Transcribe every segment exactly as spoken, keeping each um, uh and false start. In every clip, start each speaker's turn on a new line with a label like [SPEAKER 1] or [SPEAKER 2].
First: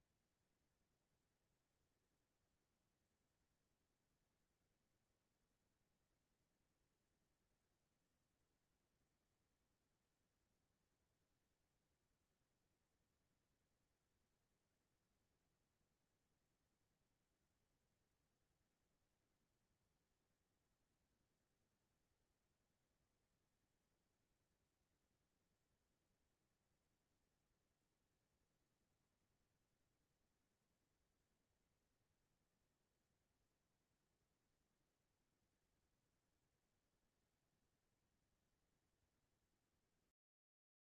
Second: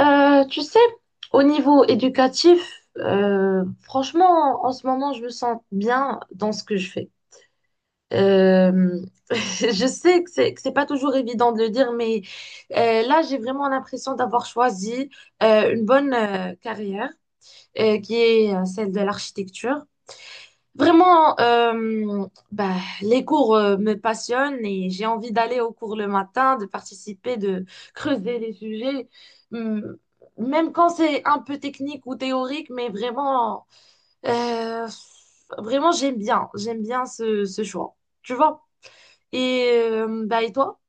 [SPEAKER 1] Euh, tu sais, au niveau éducatif, euh, franchement, en ce moment, je me sens bien dans ce que je fais. Euh, je sais que c'est que c'est pas toujours évident de le dire, mais euh, là, j'ai vraiment l'impression d'avoir choisi euh, une bonne euh, carrière euh, qui est euh, celle de l'architecture. Vraiment, euh, bah, les cours euh, me passionnent et j'ai envie d'aller au cours le matin, de participer, de creuser les sujets, Hum, même quand c'est un peu technique ou théorique, mais vraiment, euh, vraiment j'aime bien, j'aime bien ce, ce choix, tu vois. Et, euh, bah, et toi?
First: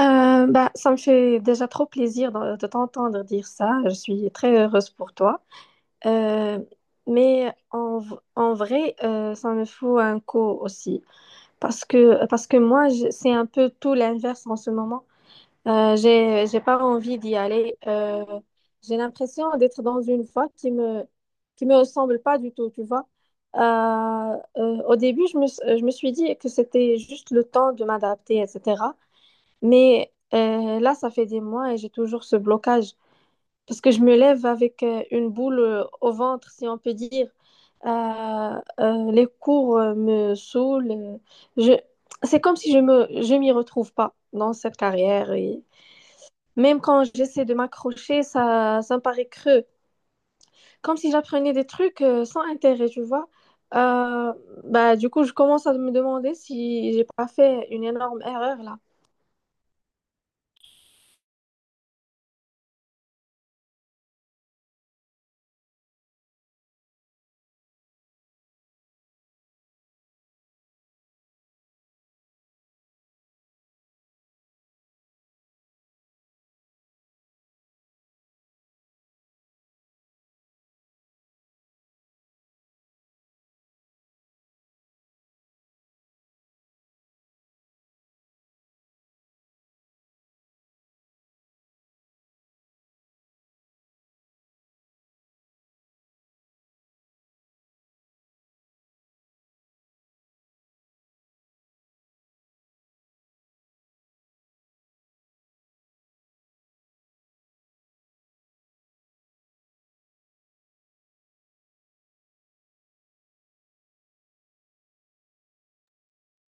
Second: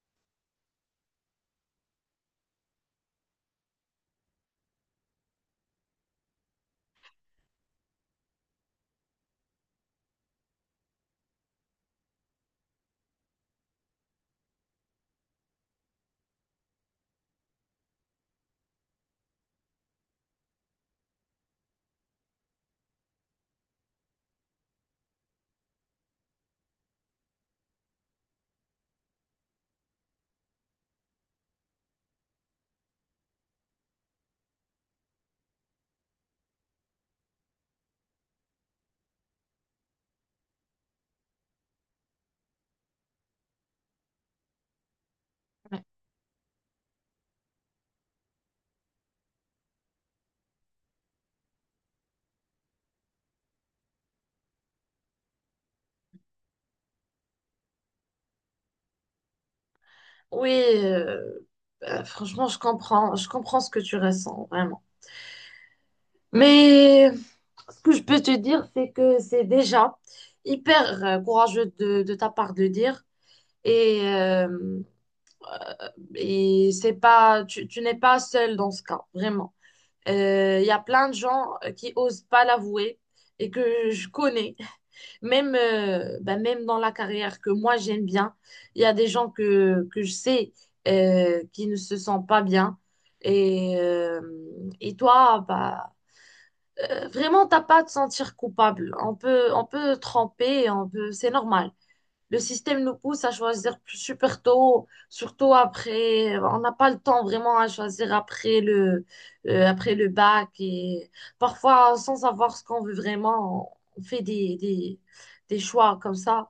[SPEAKER 2] Euh, bah, ça me fait déjà trop plaisir de, de t'entendre dire ça. Je suis très heureuse pour toi. Euh, mais en, v- en vrai, euh, ça me faut un coup aussi. Parce que, parce que moi, je- c'est un peu tout l'inverse en ce moment. Euh, j'ai, j'ai pas envie d'y aller. Euh, j'ai l'impression d'être dans une voie qui me, qui me ressemble pas du tout, tu vois. Euh, euh, au début, je me, je me suis dit que c'était juste le temps de m'adapter, et cetera. Mais euh, là, ça fait des mois et j'ai toujours ce blocage parce que je me lève avec euh, une boule euh, au ventre, si on peut dire. Euh, euh, les cours euh, me saoulent. euh, Je... C'est comme si je me... je m'y retrouve pas dans cette carrière. Et...
[SPEAKER 1] Ouais.
[SPEAKER 2] Même quand j'essaie de m'accrocher, ça... ça me paraît creux. Comme si j'apprenais des trucs euh, sans intérêt, tu vois. Euh, bah, du coup, je commence à me demander si j'ai pas fait une énorme erreur là.
[SPEAKER 1] Oui, euh, bah, franchement, je comprends, je comprends ce que tu ressens, vraiment. Mais ce que je peux te dire, c'est que c'est déjà hyper euh, courageux de, de ta part de dire. Et, euh, et c'est pas, tu, tu n'es pas seul dans ce cas, vraiment. Euh, Il y a plein de gens qui osent pas l'avouer et que je connais. Même, euh, bah, même dans la carrière que moi j'aime bien, il y a des gens que, que je sais euh, qui ne se sentent pas bien. Et, euh, et toi, bah, euh, vraiment, t'as pas à te sentir coupable. On peut, on peut tremper, on peut, c'est normal. Le système nous pousse à choisir plus- super tôt, surtout après. On n'a pas le temps vraiment à choisir après le, euh, après le bac et parfois sans savoir ce qu'on veut vraiment, on fait des, des, des choix comme ça.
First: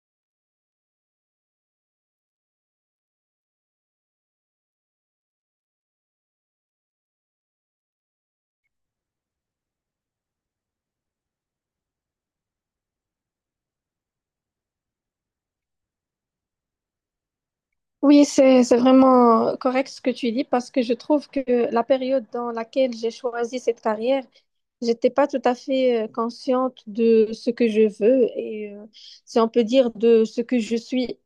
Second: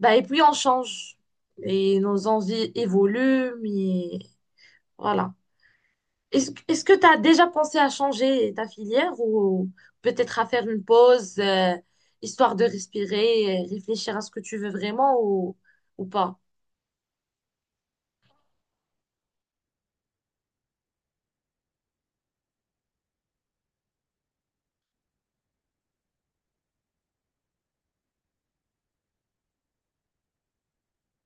[SPEAKER 1] Bah, et puis on change et nos envies évoluent, mais voilà. Est-ce, que est-ce que tu as déjà pensé à changer ta filière ou peut-être à faire une pause, euh, histoire de respirer, et réfléchir à ce que tu veux vraiment ou, ou pas?
[SPEAKER 2] Oui, c'est c'est vraiment correct ce que tu dis, parce que je trouve que la période dans laquelle j'ai choisi cette carrière, j'étais pas tout à fait euh, consciente de ce que je veux et euh, si on peut dire de ce que je suis.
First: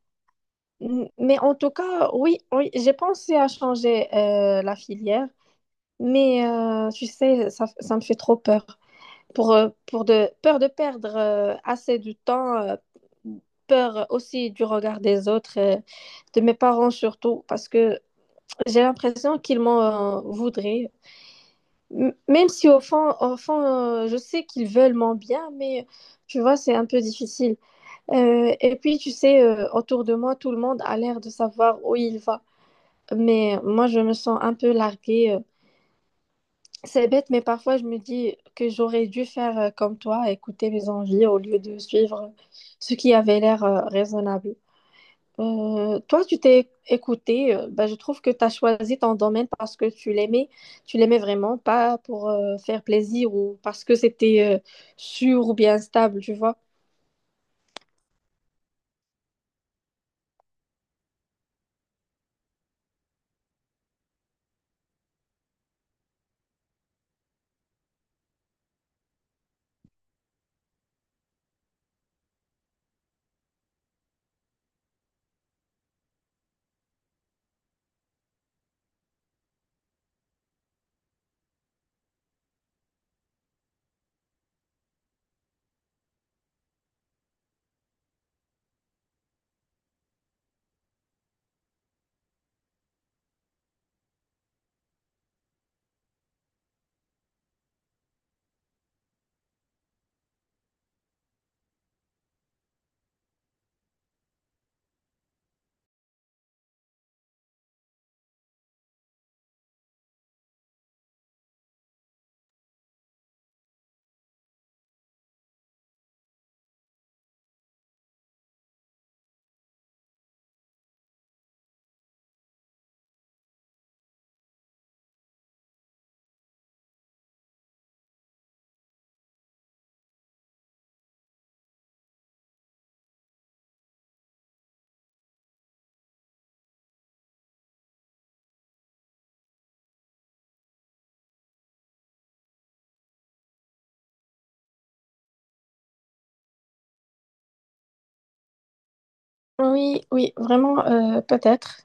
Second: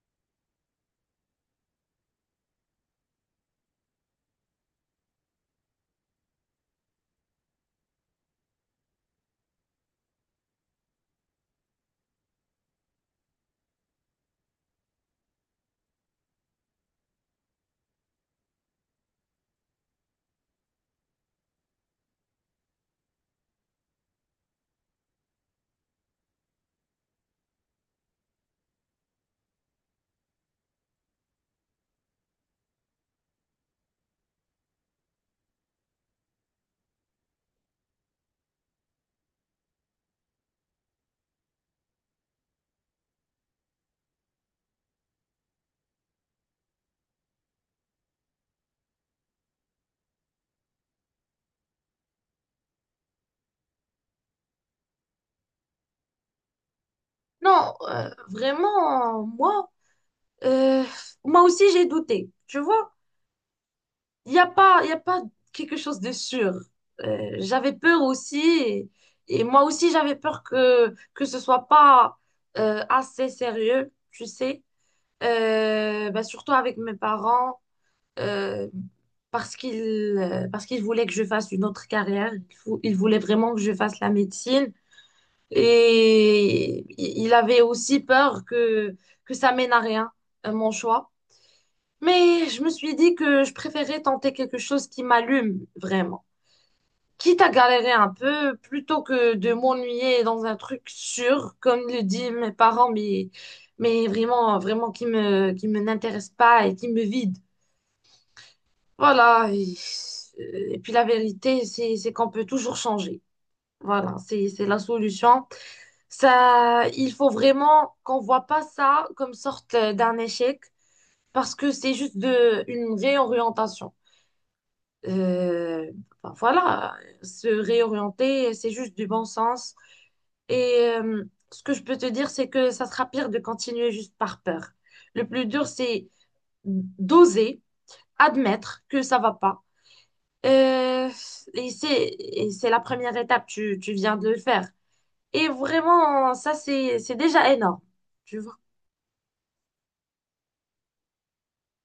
[SPEAKER 2] M- Mais en tout cas, oui, oui, j'ai pensé à changer euh, la filière, mais euh, tu sais, ça, ça me fait trop peur pour euh, pour de peur de perdre euh, assez de temps, euh, peur aussi du regard des autres, euh, de mes parents surtout, parce que j'ai l'impression qu'ils m'en euh, voudraient. M- Même si au fond, au fond euh, je sais qu'ils veulent mon bien, mais tu vois, c'est un peu difficile. Euh, et puis, tu sais, euh, autour de moi, tout le monde a l'air de savoir où il va. Mais moi, je me sens un peu larguée. Euh. C'est bête, mais parfois, je me dis que j'aurais dû faire euh, comme toi, écouter mes envies au lieu de suivre euh, ce qui avait l'air euh, raisonnable. Euh, toi, tu t'es écouté. Euh, ben, je trouve que tu as choisi ton domaine parce que tu l'aimais, tu l'aimais vraiment, pas pour euh, faire plaisir ou parce que c'était euh, sûr ou bien stable, tu vois.
[SPEAKER 1] Non, euh, vraiment, moi, euh, moi aussi j'ai douté. Tu vois, il n'y a pas, il y a pas quelque chose de sûr. Euh, j'avais peur aussi, et, et moi aussi j'avais peur que que ce soit pas euh, assez sérieux, tu sais. Euh, bah, surtout avec mes parents. euh, parce qu'il euh, parce qu'il voulait que je fasse une autre carrière. Il, fou- il voulait vraiment que je fasse la médecine. Et i- il avait aussi peur que, que ça mène à rien, euh, mon choix. Mais je me suis dit que je préférais tenter quelque chose qui m'allume vraiment. Quitte à galérer un peu, plutôt que de m'ennuyer dans un truc sûr, comme le disent mes parents, mais, mais vraiment, vraiment qui me, qui me n'intéresse pas et qui me vide. Voilà. Et, et puis la vérité, c'est, c'est qu'on peut toujours changer. Voilà, c'est, c'est la solution. Ça, il faut vraiment qu'on voit pas ça comme sorte euh, d'un échec parce que c'est juste de, une réorientation. Euh, ben voilà, se réorienter, c'est juste du bon sens. Et euh, ce que je peux te dire, c'est que ça sera pire de continuer juste par peur. Le plus dur, c'est d'oser admettre que ça va pas. Euh, et c'est, et c'est la première étape, tu, tu viens de le faire. Et vraiment, ça, c'est, c'est déjà énorme, tu vois.
[SPEAKER 2] Oui, oui, vraiment, euh, peut-être.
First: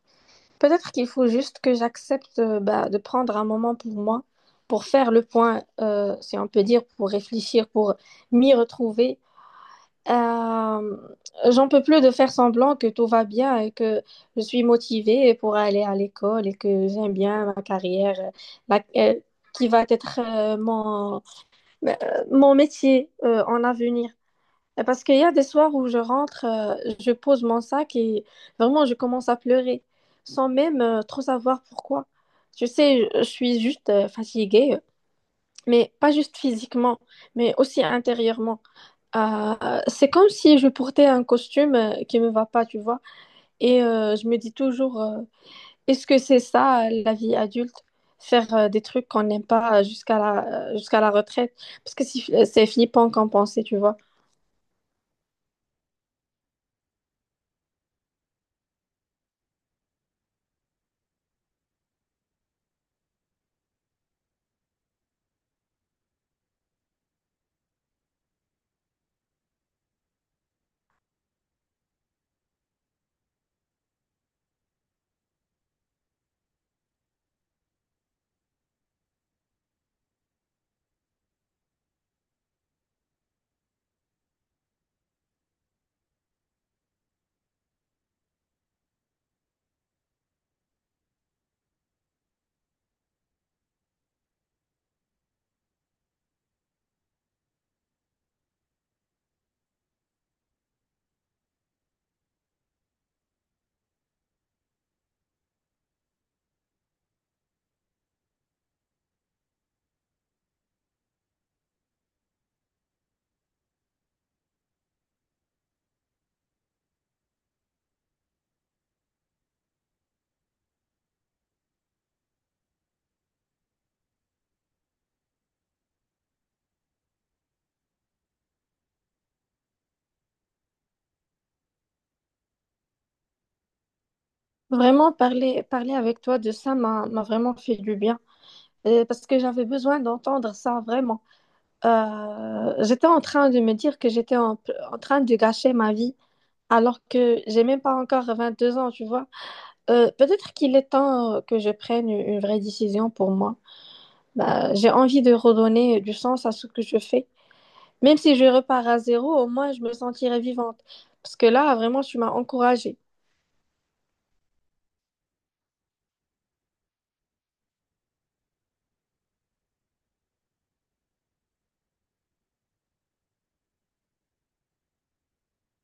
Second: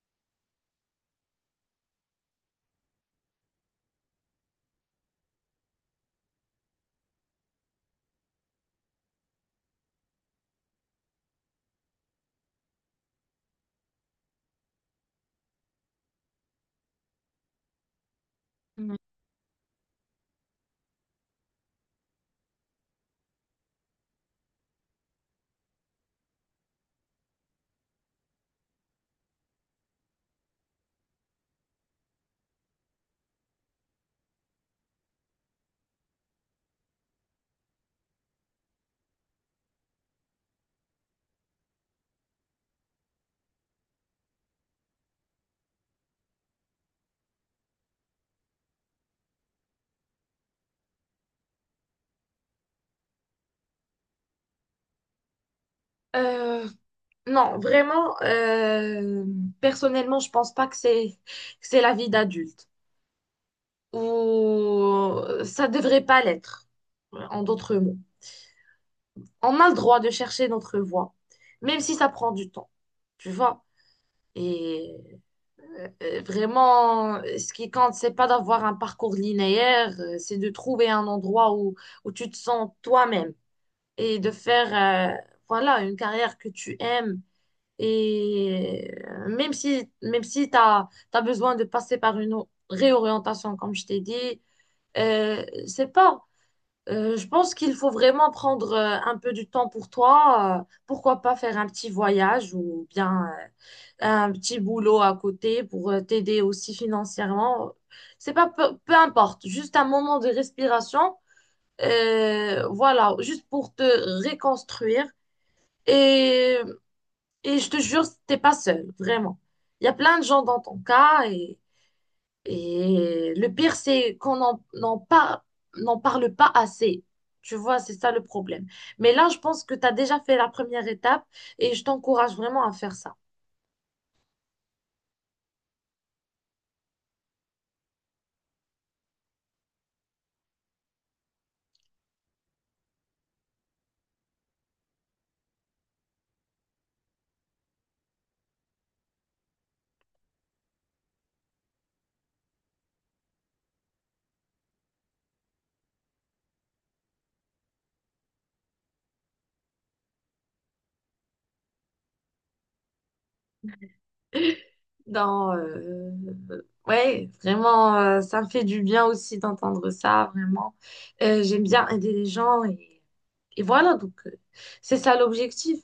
[SPEAKER 2] Peut-être qu'il faut juste que j'accepte euh, bah, de prendre un moment pour moi, pour faire le point, euh, si on peut dire, pour réfléchir, pour m'y retrouver. Euh, J'en peux plus de faire semblant que tout va bien et que je suis motivée pour aller à l'école et que j'aime bien ma carrière, euh, la-
[SPEAKER 1] Mm.
[SPEAKER 2] euh, qui va être euh, mon, euh, mon métier euh, en avenir. Et Parce qu'il y a des soirs où je rentre, euh, je pose mon sac et vraiment je commence à pleurer sans même euh, trop savoir pourquoi. Tu sais, je je suis juste euh, fatiguée, mais pas juste physiquement, mais aussi intérieurement. Euh, c'est comme si je portais un costume euh, qui me va pas, tu vois. Et euh, je me dis toujours, euh, est-ce que c'est ça euh, la vie adulte? Faire euh, des trucs qu'on n'aime pas euh, jusqu'à la, euh, jusqu'à la retraite? Parce que c'est c'est flippant qu'en penser, tu vois.
[SPEAKER 1] Euh, non, vraiment, euh, personnellement, je pense pas que c'est, que c'est la vie d'adulte. Ou ça devrait pas l'être, en d'autres mots. On a le droit de chercher notre voie, même si ça prend du temps, tu vois. Et Euh, vraiment, euh, ce qui compte, c'est pas d'avoir un parcours linéaire, euh, c'est de trouver un endroit où, où tu te sens toi-même et de faire, euh, voilà, une carrière que tu aimes. Et euh, même si, même si tu as, besoin de passer par une o- réorientation, comme je t'ai dit, euh, c'est pas. Euh, je pense qu'il faut vraiment prendre euh, un peu du temps pour toi. Euh, pourquoi pas faire un petit voyage ou bien euh, un petit boulot à côté pour euh, t'aider aussi financièrement. C'est pas peu, peu importe, juste un moment de respiration, euh, voilà, juste pour te reconstruire. Et, et je te jure, t'es pas seul, vraiment. Il y a plein de gens dans ton cas et, et le pire, c'est qu'on n'en n'en par- n'en parle pas assez. Tu vois, c'est ça le problème. Mais là, je pense que tu as déjà fait la première étape et je t'encourage vraiment à faire ça.
[SPEAKER 2] Vraiment, parler, parler avec toi de ça m'a m'a vraiment fait du bien. Euh, parce que j'avais besoin d'entendre ça, vraiment. Euh, j'étais en train de me dire que j'étais en en train de gâcher ma vie, alors que j'ai même pas encore vingt-deux ans, tu vois. Euh, peut-être qu'il est temps euh, que je prenne une une vraie décision pour moi. Bah, j'ai envie de redonner du sens à ce que je fais. Même si je repars à zéro, au moins je me sentirai vivante. Parce que là, vraiment, tu m'as encouragée.
[SPEAKER 1] dans, euh, ouais, vraiment, euh, ça me fait du bien aussi d'entendre ça, vraiment. Euh, j'aime bien aider les gens et, et voilà, donc euh, c'est ça l'objectif.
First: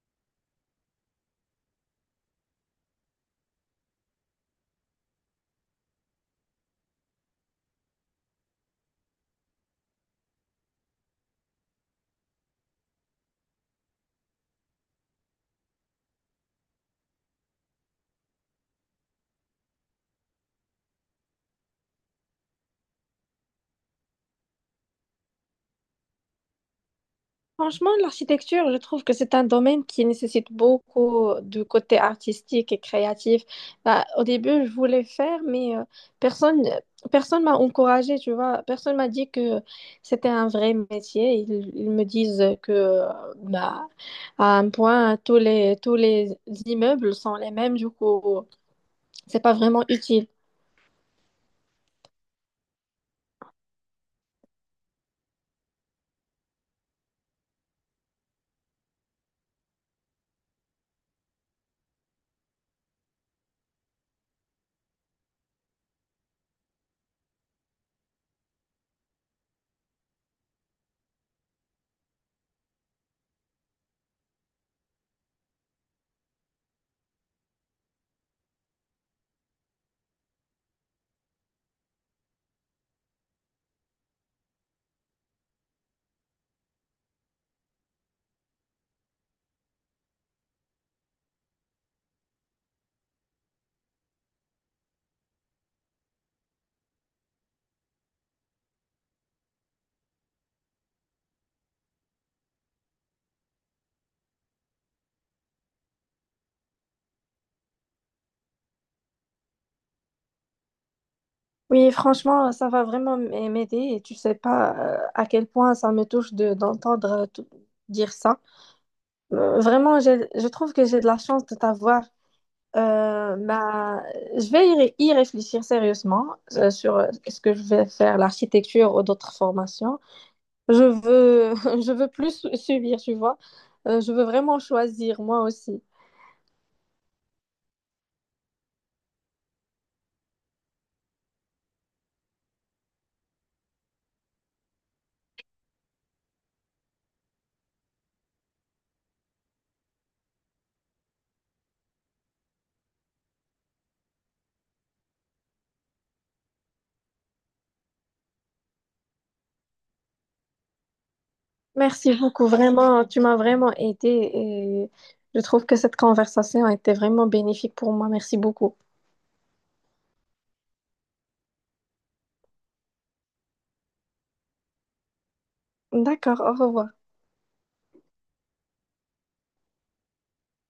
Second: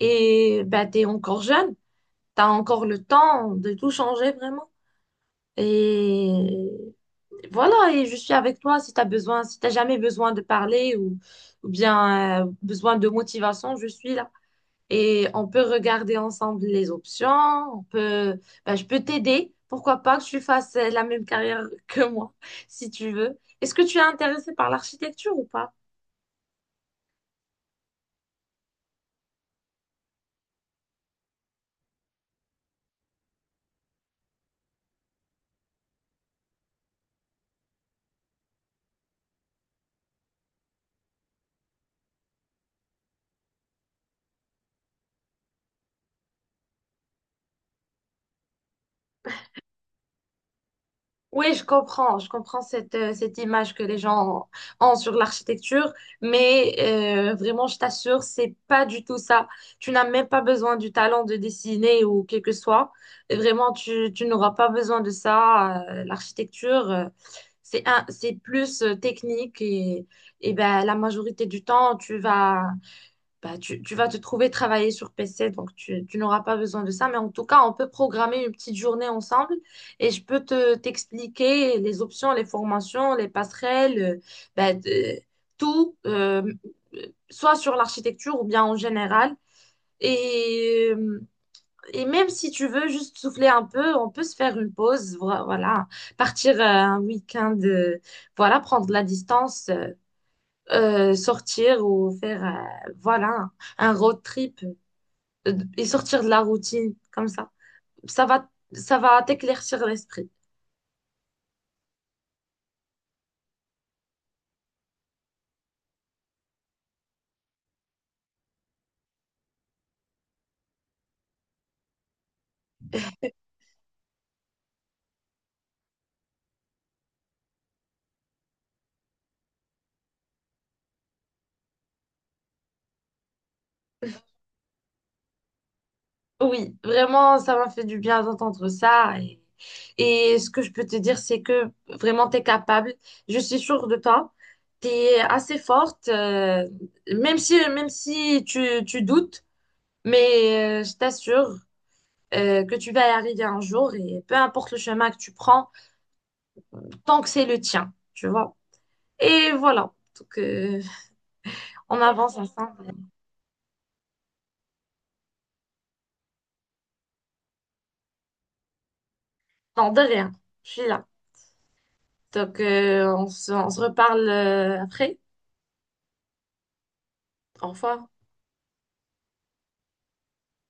[SPEAKER 1] Et bah, t'es encore jeune, t'as encore le temps de tout changer vraiment. Et voilà, et je suis avec toi si t'as besoin, si t'as jamais besoin de parler ou, ou bien euh, besoin de motivation, je suis là et on peut regarder ensemble les options. On peut, ben, je peux t'aider. Pourquoi pas que tu fasses euh, la même carrière que moi, si tu veux. Est-ce que tu es intéressé par l'architecture ou pas?
[SPEAKER 2] Franchement, l'architecture, je trouve que c'est un domaine qui nécessite beaucoup de côté artistique et créatif. Bah, au début, je voulais faire, mais euh, personne, personne m'a encouragée, tu vois. Personne m'a dit que c'était un vrai métier. Ils, ils me disent que, euh, bah, à un point, tous les, tous les immeubles sont les mêmes, du coup, c'est pas vraiment utile.
[SPEAKER 1] Oui, je comprends, je comprends cette, euh, cette image que les gens ont sur l'architecture, mais euh, vraiment, je t'assure, c'est pas du tout ça. Tu n'as même pas besoin du talent de dessiner ou quel que soit. Vraiment, tu, tu n'auras pas besoin de ça. Euh, L'architecture, euh, c'est un, c'est plus euh, technique et, et ben, la majorité du temps, tu vas, bah, tu, tu vas te trouver travailler sur P C, donc tu, tu n'auras pas besoin de ça. Mais en tout cas, on peut programmer une petite journée ensemble et je peux te t'expliquer les options, les formations, les passerelles, euh, bah, de- tout, euh, soit sur l'architecture ou bien en général. Et, euh, et même si tu veux juste souffler un peu, on peut se faire une pause, vo- voilà, partir euh, un week-end, euh, voilà, prendre de la distance. Euh, euh, sortir ou faire euh, voilà un, un road trip euh, et sortir de la routine comme ça. Ça va ça va t'éclaircir l'esprit.
[SPEAKER 2] Oui, franchement, ça va vraiment m- m'aider et tu sais pas euh, à quel point ça me touche de d'entendre euh, tout- dire ça. Euh, Vraiment, j'ai- je trouve que j'ai de la chance de t'avoir. Euh, bah, je vais y, ré- y réfléchir sérieusement euh, sur euh, ce que je vais faire, l'architecture ou d'autres formations. Je veux, je veux plus su- subir, tu vois. Euh, je veux vraiment choisir, moi aussi.
[SPEAKER 1] Oui, vraiment, ça m'a fait du bien d'entendre ça. Et, et ce que je peux te dire, c'est que vraiment, t'es capable. Je suis sûre de toi. T'es assez forte, euh, même si, même si tu, tu doutes, mais euh, je t'assure euh, que tu vas y arriver un jour et peu importe le chemin que tu prends, tant que c'est le tien, tu vois. Et voilà. Donc, euh, on
[SPEAKER 2] Merci
[SPEAKER 1] avance
[SPEAKER 2] beaucoup,
[SPEAKER 1] ensemble.
[SPEAKER 2] vraiment. Tu m'as vraiment aidée et je trouve que cette conversation a été vraiment bénéfique pour moi. Merci beaucoup.
[SPEAKER 1] Non, de rien. Je suis là. Donc, euh, on se, on se reparle euh, après.
[SPEAKER 2] D'accord, au revoir.
[SPEAKER 1] Au revoir.